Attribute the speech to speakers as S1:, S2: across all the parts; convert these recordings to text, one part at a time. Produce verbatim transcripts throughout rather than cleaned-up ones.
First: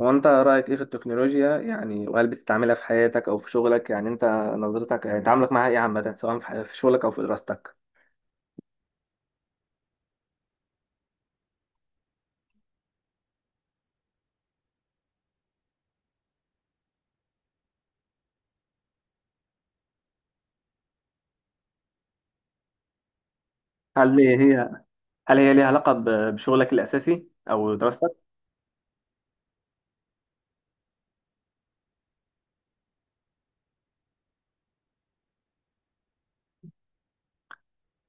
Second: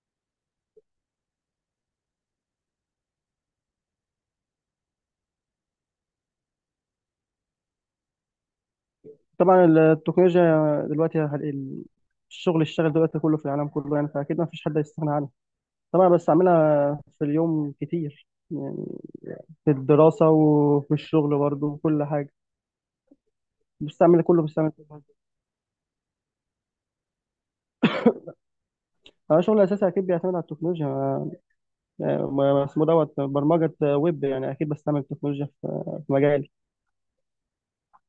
S1: هو انت رايك ايه في التكنولوجيا، يعني وهل بتستعملها في حياتك او في شغلك؟ يعني انت نظرتك، يعني تعاملك معاها ايه عامه، سواء في في شغلك او في دراستك؟
S2: طبعا التكنولوجيا دلوقتي، هل- الشغل اشتغل دلوقتي كله في العالم كله، يعني فاكيد ما فيش حد هيستغنى عنها. طبعا، بس اعملها في اليوم كتير، يعني في الدراسه وفي الشغل برضه وكل حاجه.
S1: هل
S2: بستعمل كله
S1: هي
S2: بستعمل كل حاجه.
S1: هل هي ليها علاقه ب- بشغلك الاساسي او دراستك؟
S2: انا شغل اساسي اكيد بيعتمد على التكنولوجيا. ما- ما- اسمه دوت برمجه ويب، يعني اكيد بستعمل التكنولوجيا في في مجالي.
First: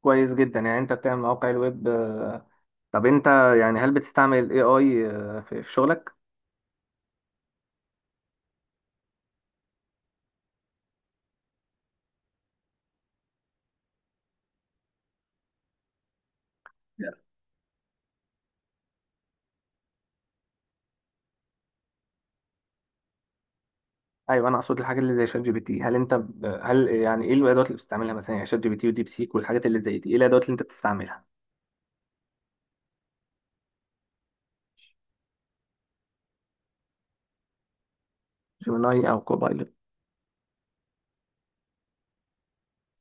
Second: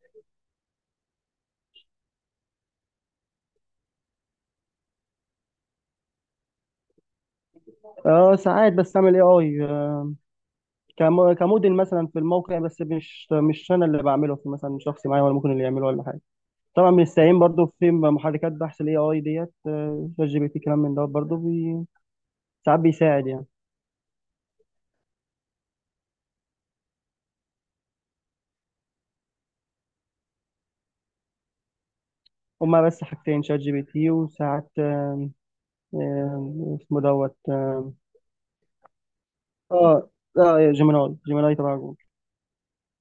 S1: كويس جدا. يعني انت بتعمل مواقع الويب؟ آه، طب انت، يعني هل بتستعمل الاي اي في في شغلك؟
S2: اه، ساعات بستعمل اي اي كموديل مثلا في الموقع، بس مش مش انا اللي بعمله، في مثلا شخص معايا ولا ممكن اللي يعمله ولا حاجه. طبعا بنستعين برضو في محركات بحث الاي اي، ديت آه، شات جي بي تي، كلام من ده برضو، بي... ساعات بيساعد يعني.
S1: ايوه، انا اقصد الحاجات اللي زي شات جي بي تي. هل انت ب... هل، يعني ايه الادوات اللي بتستعملها مثلا؟ يعني شات جي بي تي وديب سيك والحاجات اللي زي دي، ايه الادوات اللي انت بتستعملها؟
S2: هما بس حاجتين، شات جي بي تي، وساعات آه، اسمه دوت اه
S1: جيميناي او كوبايلوت؟
S2: اه آه، جيميناي جيميناي تبع جوجل.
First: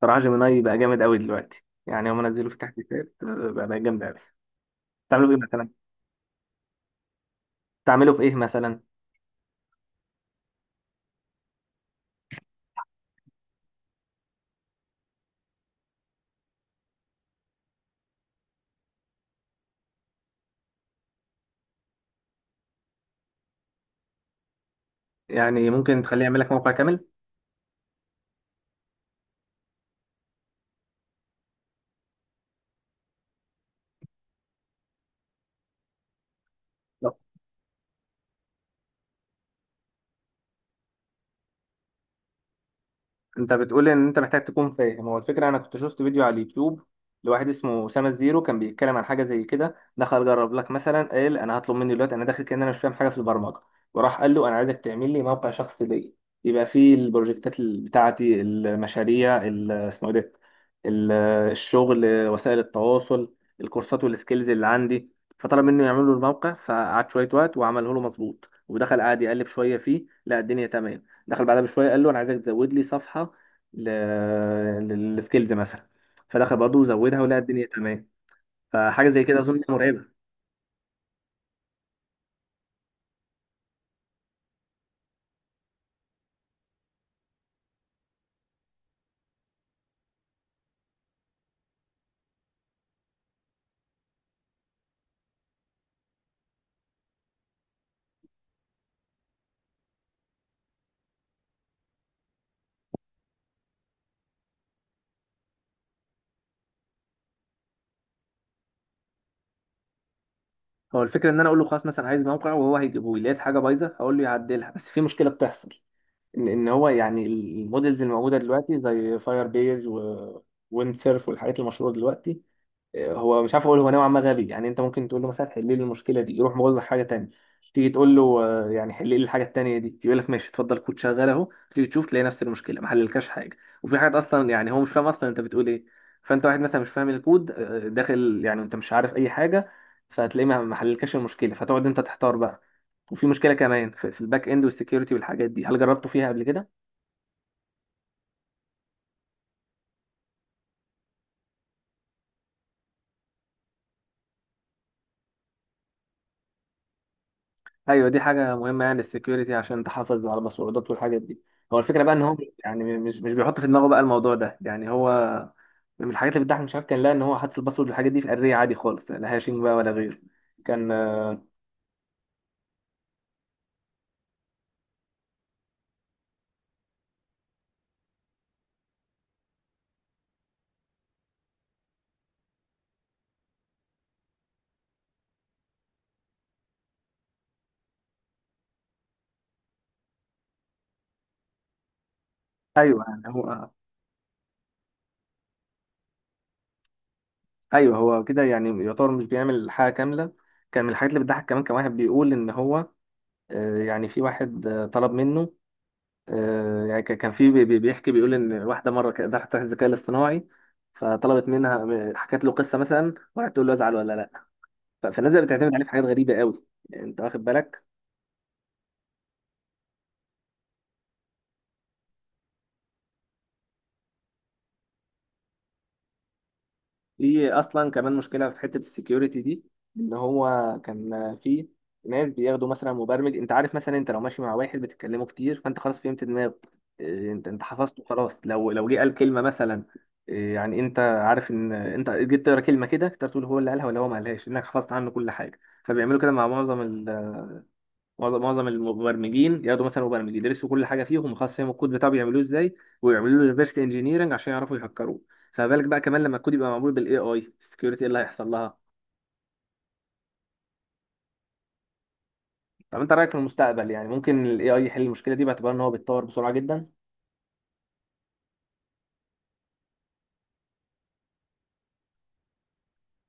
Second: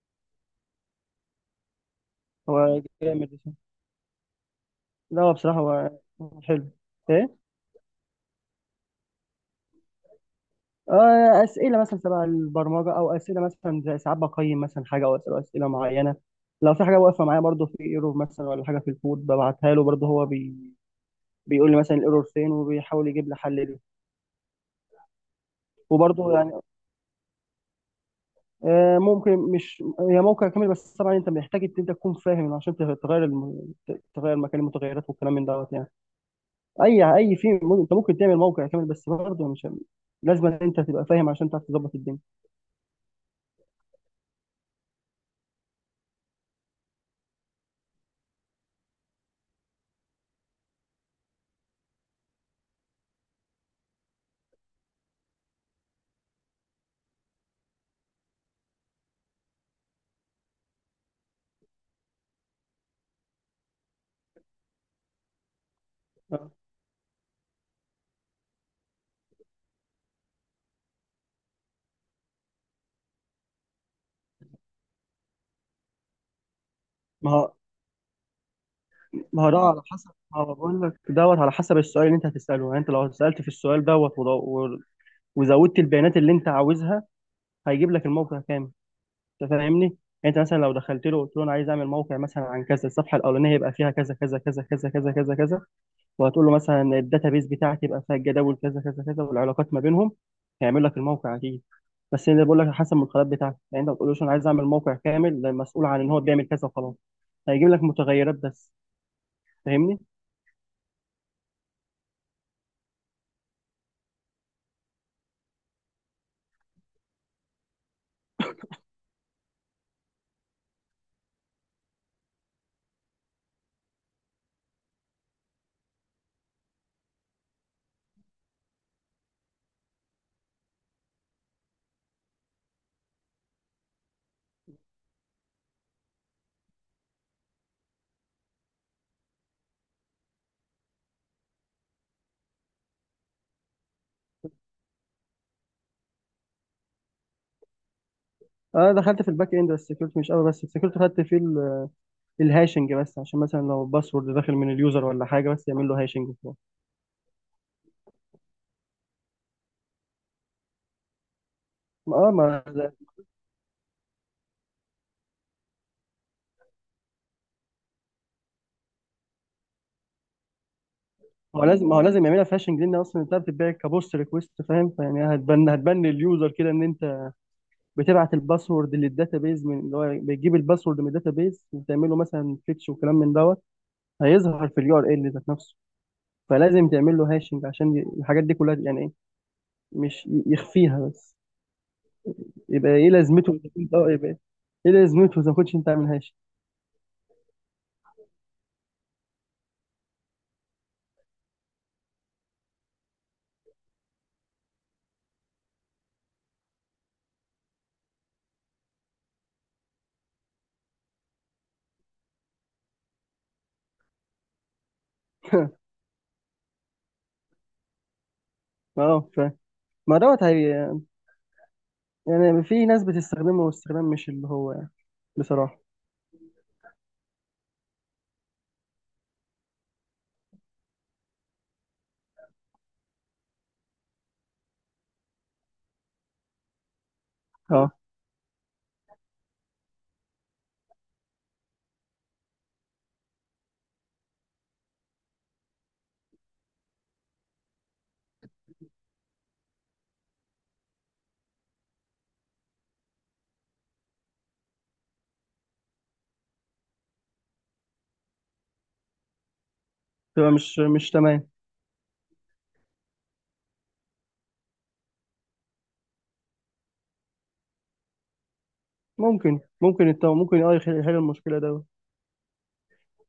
S1: صراحة جيميناي بقى جامد قوي دلوقتي، يعني هم نزلوا في
S2: هو
S1: تحديثات. آه،
S2: جامد.
S1: بقى بقى جامد قوي.
S2: لا،
S1: تعملوا
S2: هو
S1: ايه
S2: بصراحة،
S1: مثلا؟
S2: هو حلو. ايه.
S1: تعمله في ايه مثلا؟
S2: آه، اسئله مثلا تبع البرمجه، او اسئله مثلا زي ساعات بقيم مثلا حاجه، او اسئله اسئله معينه. لو في حاجه واقفه معايا برضو، في ايرور مثلا ولا حاجه في الكود، ببعتها له برضو. هو بي... بيقول لي مثلا الايرور فين وبيحاول يجيب لي حل.
S1: يعني ممكن تخليه
S2: وبرضه
S1: يعمل لك
S2: يعني
S1: موقع كامل؟
S2: آه، ممكن، مش هي موقع كامل بس، طبعا انت محتاج ان انت تكون فاهم عشان تغ- تغير الم... ت- تغير مكان المتغيرات والكلام من دوت يعني. اي اي في م- انت ممكن تعمل موقع كامل، بس برضه مش لازم ان انت تبقى فاهم عشان تعرف تظبط الدنيا.
S1: انت بتقول ان انت محتاج تكون فاهم. هو الفكره، انا كنت شفت فيديو على اليوتيوب لواحد اسمه اسامه الزيرو، كان بيتكلم عن حاجه زي كده. دخل جرب لك مثلا، قال انا هطلب مني دلوقتي، انا داخل كان انا مش فاهم حاجه في البرمجه، وراح قال له انا عايزك تعمل لي موقع شخصي ليا، يبقى فيه البروجكتات ال- بتاعتي، المشاريع ال- اسمه ايه ده، ال- الشغل، وسائل التواصل، الكورسات والسكيلز اللي عندي. فطلب منه يعمل له الموقع، فقعد شويه وقت وعمله له مظبوط. ودخل قعد يقلب شويه فيه، لا، الدنيا تمام. دخل بعدها بشويه قال له انا عايزك تزود لي صفحه للسكيلز مثلا، فدخل برضه زودها،
S2: ما
S1: ولقى
S2: هو
S1: الدنيا تمام. فحاجه زي كده
S2: ما هو
S1: اظن
S2: ده
S1: إنها
S2: على حسب،
S1: مرعبه.
S2: ما هو بقول لك دوت على حسب السؤال اللي انت هتساله، يعني انت لو سالت في السؤال دوت وض- و- وزودت البيانات اللي انت عاوزها، هيجيب لك الموقع كامل. انت فاهمني؟ انت مثلا لو دخلت له قلت له انا عايز اعمل موقع مثلا عن كذا، الصفحه الاولانيه يبقى فيها كذا كذا كذا كذا كذا كذا كذا، وهتقول له مثلا الداتابيس بتاعتي يبقى فيها الجداول كذا كذا كذا، والعلاقات ما بينهم، هيعمل لك الموقع اكيد. بس انا بقول لك على حسب المدخلات بتاعتك، يعني انت ما بتقولوش انا عايز اعمل موقع كامل ده مسؤول عن ان هو بيعمل كذا وخلاص، هيجيب لك متغيرات بس. فاهمني؟
S1: هو الفكره ان انا اقول له خلاص مثلا عايز موقع، وهو هيجيبه لي، لقيت حاجه بايظه هقول له يعدلها. بس في مشكله بتحصل، ان ان هو، يعني المودلز الموجوده دلوقتي زي فاير بيز و ويند سيرف والحاجات المشهوره دلوقتي، هو مش عارف. اقول هو نوعا ما غبي، يعني انت ممكن تقول له مثلا حل لي المشكله دي، يروح مغلق حاجه تانية. تيجي تقول له، آه، يعني حل لي الحاجه التانية دي، يقول لك ماشي اتفضل كود شغال اهو. تيجي تشوف، تلاقي نفس المشكله ما حللكش حاجه. وفي حاجات اصلا يعني هو مش فاهم اصلا انت بتقول ايه. فانت واحد مثلا مش فاهم الكود، آه، داخل، يعني انت مش عارف اي حاجه، فهتلاقيه ما ما حللكش المشكله، فتقعد انت تحتار بقى. وفي مشكله كمان في في الباك اند والسكيورتي والحاجات دي. هل جربته فيها قبل كده؟
S2: انا دخلت في الباك اند بس السكيورتي مش قوي، بس السكيورتي خدت فيه ال- الهاشنج بس، عشان مثلا لو باسورد داخل من اليوزر ولا حاجه، بس يعمل له هاشنج وخلاص.
S1: ايوه، دي حاجه مهمه، يعني السكيورتي عشان تحافظ على المسروقات والحاجات دي. هو الفكره بقى ان
S2: اه،
S1: هو،
S2: ما
S1: يعني مش مش بيحط في دماغه بقى الموضوع ده. يعني هو من الحاجات اللي بتضحك، مش عارف، كان لا ان هو حاطط الباسورد والحاجات دي في اريه عادي خالص، لا هاشing بقى ولا غيره. كان آه،
S2: هو لازم ما هو لازم يعملها فاشنج، لان اصلا انت بتتباع كبوست ريكوست، فاهم؟ فيعني هتبان هتبان لليوزر كده ان انت بتبعت الباسورد للداتابيز، من اللي هو بتجيب الباسورد من الداتابيز وتعمله مثلا فيتش وكلام من دوت هيظهر في اليو ار ال ذات نفسه. فلازم تعمل له هاشنج عشان ي- الحاجات دي كلها، يعني ايه، مش ي- يخفيها بس. يبقى
S1: ايوه،
S2: ايه
S1: يعني
S2: لازمته إذا
S1: هو.
S2: كنت- اه يبقى ايه لازمته اذا كنتش انت عامل هاشنج؟
S1: ايوه، هو كده يعني يعتبر مش بيعمل حاجه كامله. كان من الحاجات اللي بتضحك كمان، كان واحد بيقول ان هو، آه، يعني في واحد، آه، طلب منه، آه، يعني كان كان في بي- بي- بيحكي، بيقول ان واحده مره كانت دخلت تحت الذكاء الاصطناعي، فطلبت منها، م- حكت له قصه مثلا وقعدت تقول له ازعل ولا لا. ف- فالناس بقت بتعتمد عليه في حاجات غريبه قوي. يعني انت واخد بالك؟
S2: اه ف ما دوت هي، يعني في ناس بتستخدمه استخدام مش اللي هو، يعني بصراحه.
S1: في اصلا كمان مشكله في حته السكيورتي دي، ان هو كان في ناس بياخدوا مثلا مبرمج. انت عارف مثلا انت لو ماشي مع واحد بتتكلموا كتير، فانت خلاص فهمت دماغه. إيه، انت انت
S2: اه،
S1: حفظته خلاص، لو لو جه قال كلمه مثلا، إيه، يعني انت عارف ان انت جيت تقرا كلمه كده تقدر تقول هو اللي قالها ولا هو ما قالهاش، انك حفظت عنه كل حاجه. فبيعملوا كده مع معظم معظم معظم المبرمجين. ياخدوا مثلا مبرمج، يدرسوا كل حاجه فيهم، وخلاص فاهم الكود بتاعه بيعملوه ازاي، ويعملوا له ريفرس انجينيرنج عشان يعرفوا يهكروه. فما بالك بقى كمان لما الكود يبقى معمول بالاي اي، السكيورتي ايه اللي هيحصل لها؟
S2: تبقى مش مش تمام.
S1: طب انت رايك في المستقبل، يعني ممكن الاي اي يحل المشكله دي، باعتبار ان هو بيتطور بسرعه جدا؟
S2: ممكن ممكن الت... ممكن اه يحل يحل المشكله ده.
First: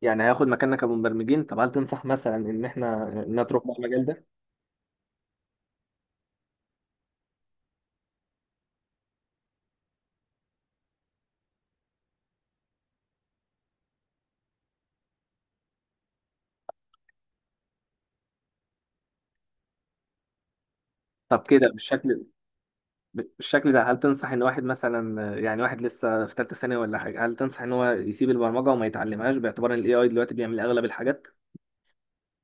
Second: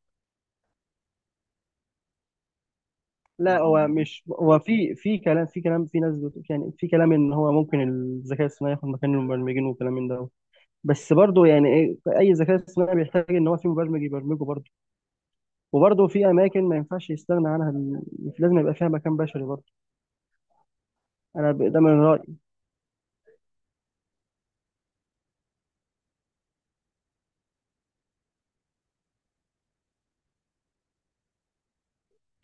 S1: يعني هياخد مكاننا كمبرمجين؟ طب هل تنصح مثلا ان احنا
S2: لا،
S1: نترك بقى
S2: هو
S1: المجال
S2: مش
S1: ده؟
S2: هو، في في كلام، في كلام، في ناس بت... يعني، في كلام ان هو ممكن الذكاء الصناعي ياخد مكان المبرمجين وكلام من ده. بس برضه يعني ايه، اي ذكاء اصطناعي بيحتاج ان هو في مبرمج يبرمجه برضه. وبرضه في اماكن ما ينفعش يستغنى عنها ال- لازم يبقى فيها مكان بشري برضه.
S1: طب
S2: انا
S1: كده
S2: ب... ده من
S1: بالشكل
S2: رايي.
S1: بالشكل ده هل تنصح ان واحد مثلا، يعني واحد لسه في ثالثه ثانوي ولا حاجه، هل تنصح ان هو يسيب البرمجه وما يتعلمهاش، باعتبار ان الاي اي دلوقتي بيعمل اغلب الحاجات؟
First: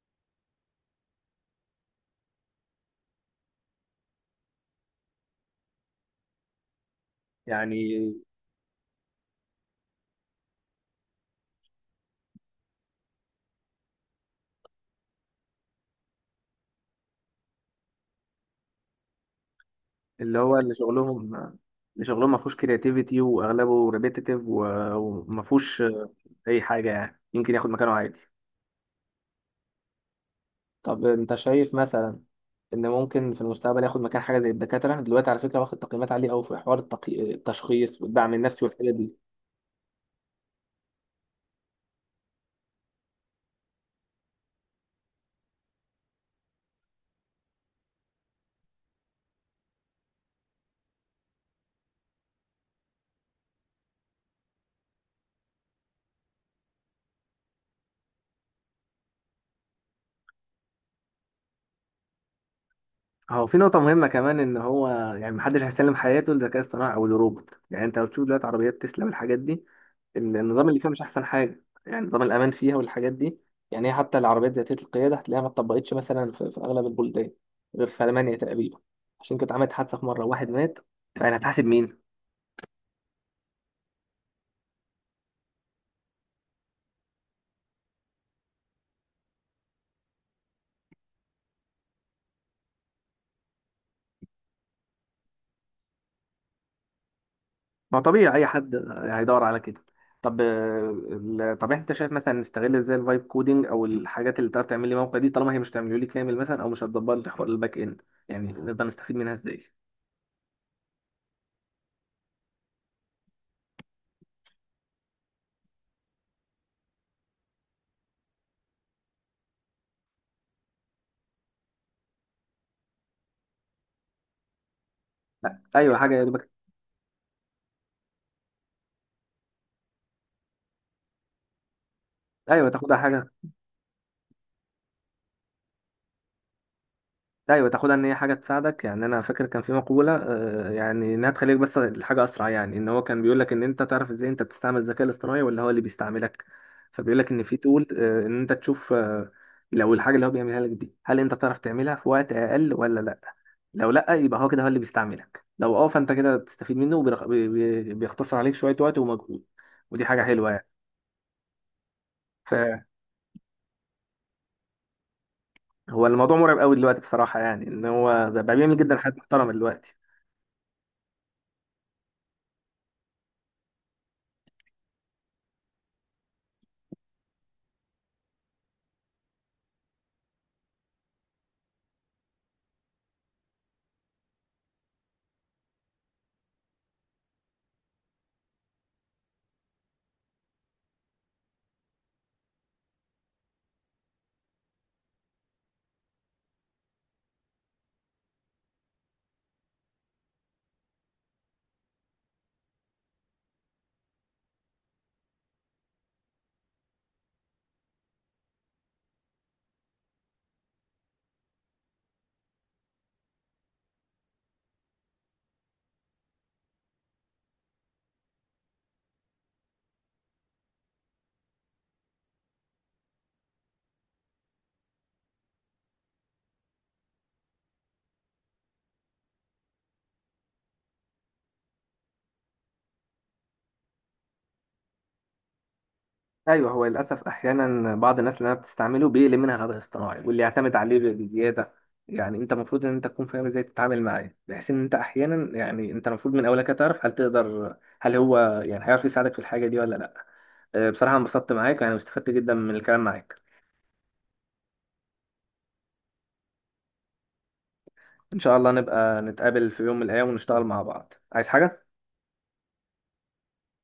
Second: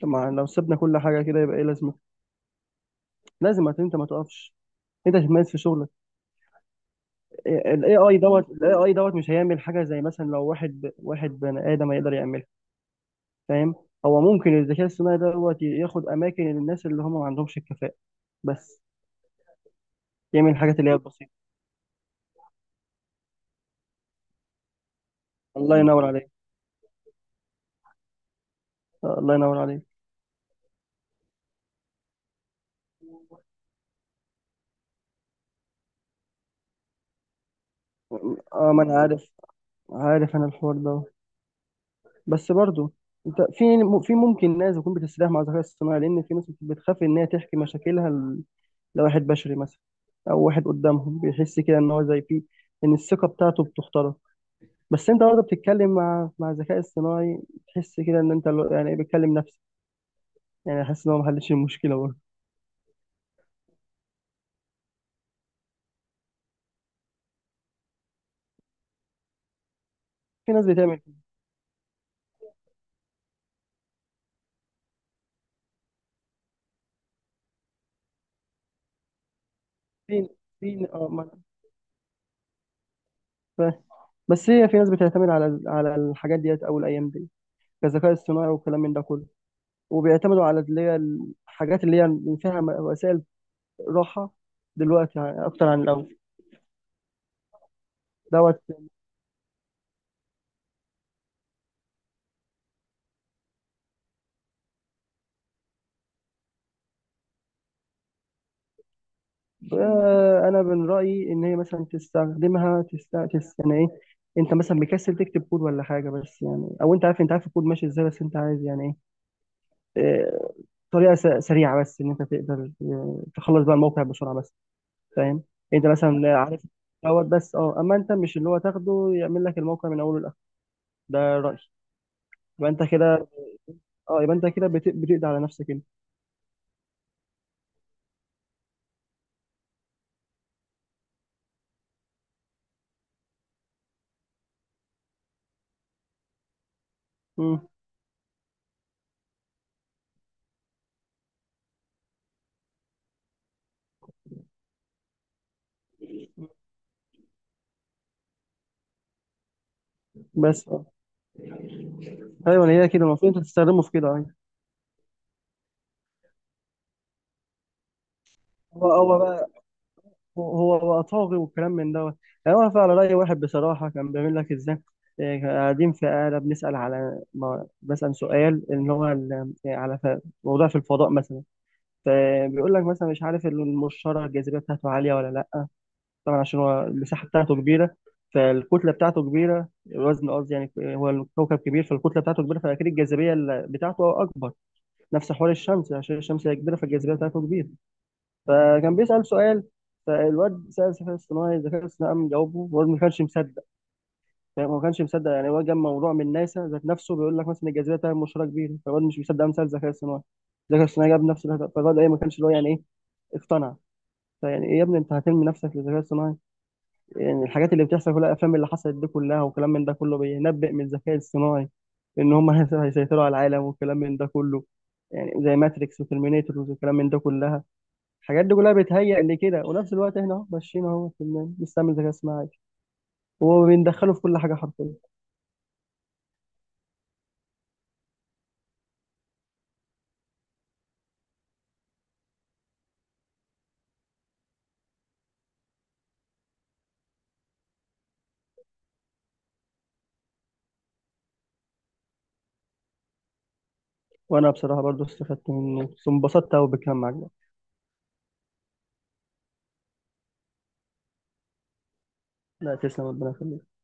S2: طبعا لو سيبنا كل حاجه كده يبقى ايه لازمه. لازم هت- انت ما تقفش، انت تتميز في شغلك. الاي
S1: يعني
S2: اي دوت الاي اي دوت مش هيعمل حاجه، زي مثلا لو واحد واحد بني ادم هيقدر يعملها، فاهم؟ هو ممكن الذكاء الصناعي دوت ياخد اماكن الناس اللي هم ما عندهمش الكفاءه، بس
S1: اللي
S2: يعمل
S1: هو، اللي
S2: الحاجات اللي هي البسيطه.
S1: شغلهم اللي شغلهم ما فيهوش كرياتيفيتي واغلبه ريبيتيتيف وما
S2: الله
S1: فيهوش
S2: ينور عليك.
S1: اي حاجه، يعني يمكن ياخد مكانه عادي.
S2: آه، الله ينور عليك.
S1: طب انت شايف مثلا ان ممكن في المستقبل ياخد مكان حاجه زي الدكاتره؟ دلوقتي على فكره واخد تقييمات عاليه قوي في حوار التقي... التشخيص والدعم النفسي
S2: اه، ما
S1: والحاجات
S2: انا
S1: دي.
S2: عارف، عارف انا الحوار ده، بس برضو انت في في ممكن ناس تكون بتستريح مع الذكاء الصناعي، لان في ناس بتخاف ان هي تحكي مشاكلها ل- لواحد بشري مثلا، او واحد قدامهم بيحس كده ان هو زي فيه ان الثقه بتاعته بتخترق. بس انت برضه بتتكلم مع مع الذكاء الصناعي، تحس كده ان انت لو- يعني بتكلم نفسك، يعني حاسس ان هو ما حلش المشكله.
S1: هو في نقطة مهمة كمان إن هو، يعني محدش هيسلم حياته للذكاء الاصطناعي أو للروبوت، يعني أنت لو تشوف دلوقتي عربيات تسلا والحاجات دي،
S2: في ناس
S1: النظام اللي فيها
S2: بتعمل
S1: مش
S2: كده.
S1: احسن حاجه، يعني نظام الامان فيها والحاجات دي. يعني هي حتى العربيات ذاتيه القياده هتلاقيها ما اتطبقتش مثلا في, في اغلب البلدان غير في المانيا تقريبا، عشان كانت عملت حادثه في مره
S2: في
S1: واحد مات.
S2: في اه ما
S1: فانا
S2: أنا
S1: هتحاسب مين؟
S2: فاهم. بس هي في ناس بتعتمد على على الحاجات ديت او الايام دي كذكاء اصطناعي والكلام من ده كله، وبيعتمدوا على اللي هي الحاجات اللي هي اللي فيها م- وسائل راحه، دلوقتي يعني اكتر عن الاول.
S1: ما طبيعي اي
S2: دوت
S1: حد هيدور على كده. طب آه، ال- طب انت شايف مثلا نستغل ازاي الفايب كودينج او الحاجات اللي تقدر تعمل لي موقع دي، طالما هي مش تعمله لي كامل مثلا او مش هتدبر لي حوار الباك اند، يعني نقدر نستفيد منها ازاي؟
S2: آه، انا من رايي ان هي مثلا تستخدمها تست تست- يعني ايه، انت مثلا مكسل تكتب كود ولا حاجه، بس يعني، او انت عارف انت عارف الكود ماشي ازاي، بس انت عايز يعني ايه، آه، طريقه س- سريعه بس، ان انت تقدر آه، تخلص بقى الموقع بسرعه بس، فاهم؟
S1: لا،
S2: انت
S1: ايوه، حاجه يا
S2: مثلا
S1: دوبك.
S2: عارف دوت بس اه اما انت مش اللي هو تاخده يعمل لك الموقع من اوله لاخره، ده رايي.
S1: ايوه
S2: يبقى انت
S1: تاخدها
S2: كده،
S1: حاجه.
S2: اه يبقى انت كده بت- بتقضي على نفسك، انت.
S1: ايوه تاخدها ان هي حاجه تساعدك. يعني انا فاكر كان في مقوله، آه، يعني انها تخليك بس الحاجه اسرع. يعني ان هو كان بيقول لك ان انت تعرف ازاي انت بتستعمل الذكاء الاصطناعي ولا هو اللي بيستعملك. فبيقول لك ان في
S2: مم.
S1: تول، آه، ان انت تشوف، آه، لو الحاجه اللي هو بيعملها لك دي هل انت تعرف تعملها في وقت اقل ولا لا. لو لا، يبقى هو كده هو اللي بيستعملك. لو اه، فانت كده تستفيد منه، وبيرخ- بي- بي- بيختصر عليك شويه وقت ومجهود، ودي حاجه حلوه يعني.
S2: بس اه ايوه،
S1: فهو
S2: هي كده المفروض انت تستخدمه في كده، ايوه.
S1: الموضوع مرعب قوي دلوقتي بصراحه، يعني ان هو بقى بيعمل
S2: هو
S1: جدا حاجات
S2: هو بقى
S1: محترمه دلوقتي.
S2: هو هو بقى طاغي والكلام من دوت انا واقف على راي واحد بصراحه كان بيعمل لك ازاي. إيه، كنا قاعدين في قاعدة بنسأل، على ما بسأل سؤال إن هو ال- آه، على ف- موضوع في الفضاء مثلا، فبيقول لك مثلا مش عارف المشتري الجاذبية بتاعته عالية ولا لأ؟ طبعا عشان هو المساحة بتاعته كبيرة، فالكتلة بتاعته كبيرة، الوزن قصدي، يعني هو الكوكب كبير فالكتلة بتاعته كبيرة فأكيد الجاذبية ال- بتاعته أكبر. نفس حوار الشمس، عشان الشمس هي كبيرة فالجاذبية بتاعته كبيرة. فكان بيسأل سؤال. فالواد سأل الذكاء الاصطناعي، الذكاء الاصطناعي قام جاوبه، والواد ما كانش مصدق. فاهم؟ هو ما كانش مصدق، يعني هو جاب موضوع من ناسا ذات نفسه بيقول لك مثلا الجاذبية بتاعت المشتري كبيرة، فالواد مش مصدق قام سأل الذكاء الاصطناعي، الذكاء الاصطناعي جاب نفس الهدف، فالواد إيه، ما كانش اللي هو، يعني إيه، اقتنع. فيعني إيه يا ابني، أنت هترمي نفسك للذكاء الاصطناعي؟ يعني الحاجات اللي بتحصل في الافلام اللي حصلت دي كلها وكلام من ده كله بينبئ من الذكاء الصناعي ان هم هيسيطروا على العالم وكلام من ده كله، يعني زي ماتريكس وترمينيتور وكلام من ده كلها. الحاجات دي كلها بتهيأ لكده، ونفس الوقت احنا اهو ماشيين اهو في ال- بنستعمل ذكاء اصطناعي، وهو بندخله في كل حاجه حرفيا.
S1: ايوه، هو للاسف احيانا بعض الناس اللي انا بتستعمله بيقلل منها غباء اصطناعي واللي يعتمد عليه بزياده. يعني انت المفروض ان انت تكون فاهم ازاي تتعامل معاه، بحيث ان انت احيانا يعني انت المفروض من اولك تعرف هل تقدر، هل هو يعني هيعرف يساعدك في الحاجه دي ولا لا. أه، بصراحه انبسطت معاك، يعني واستفدت جدا من الكلام معاك.
S2: وانا بصراحه برضو استفدت منه، انبسطت قوي بالكلام معاك ده.
S1: ان شاء الله نبقى نتقابل في يوم من الايام ونشتغل مع بعض. عايز حاجه.
S2: لا، تسلم، ربنا يخليك.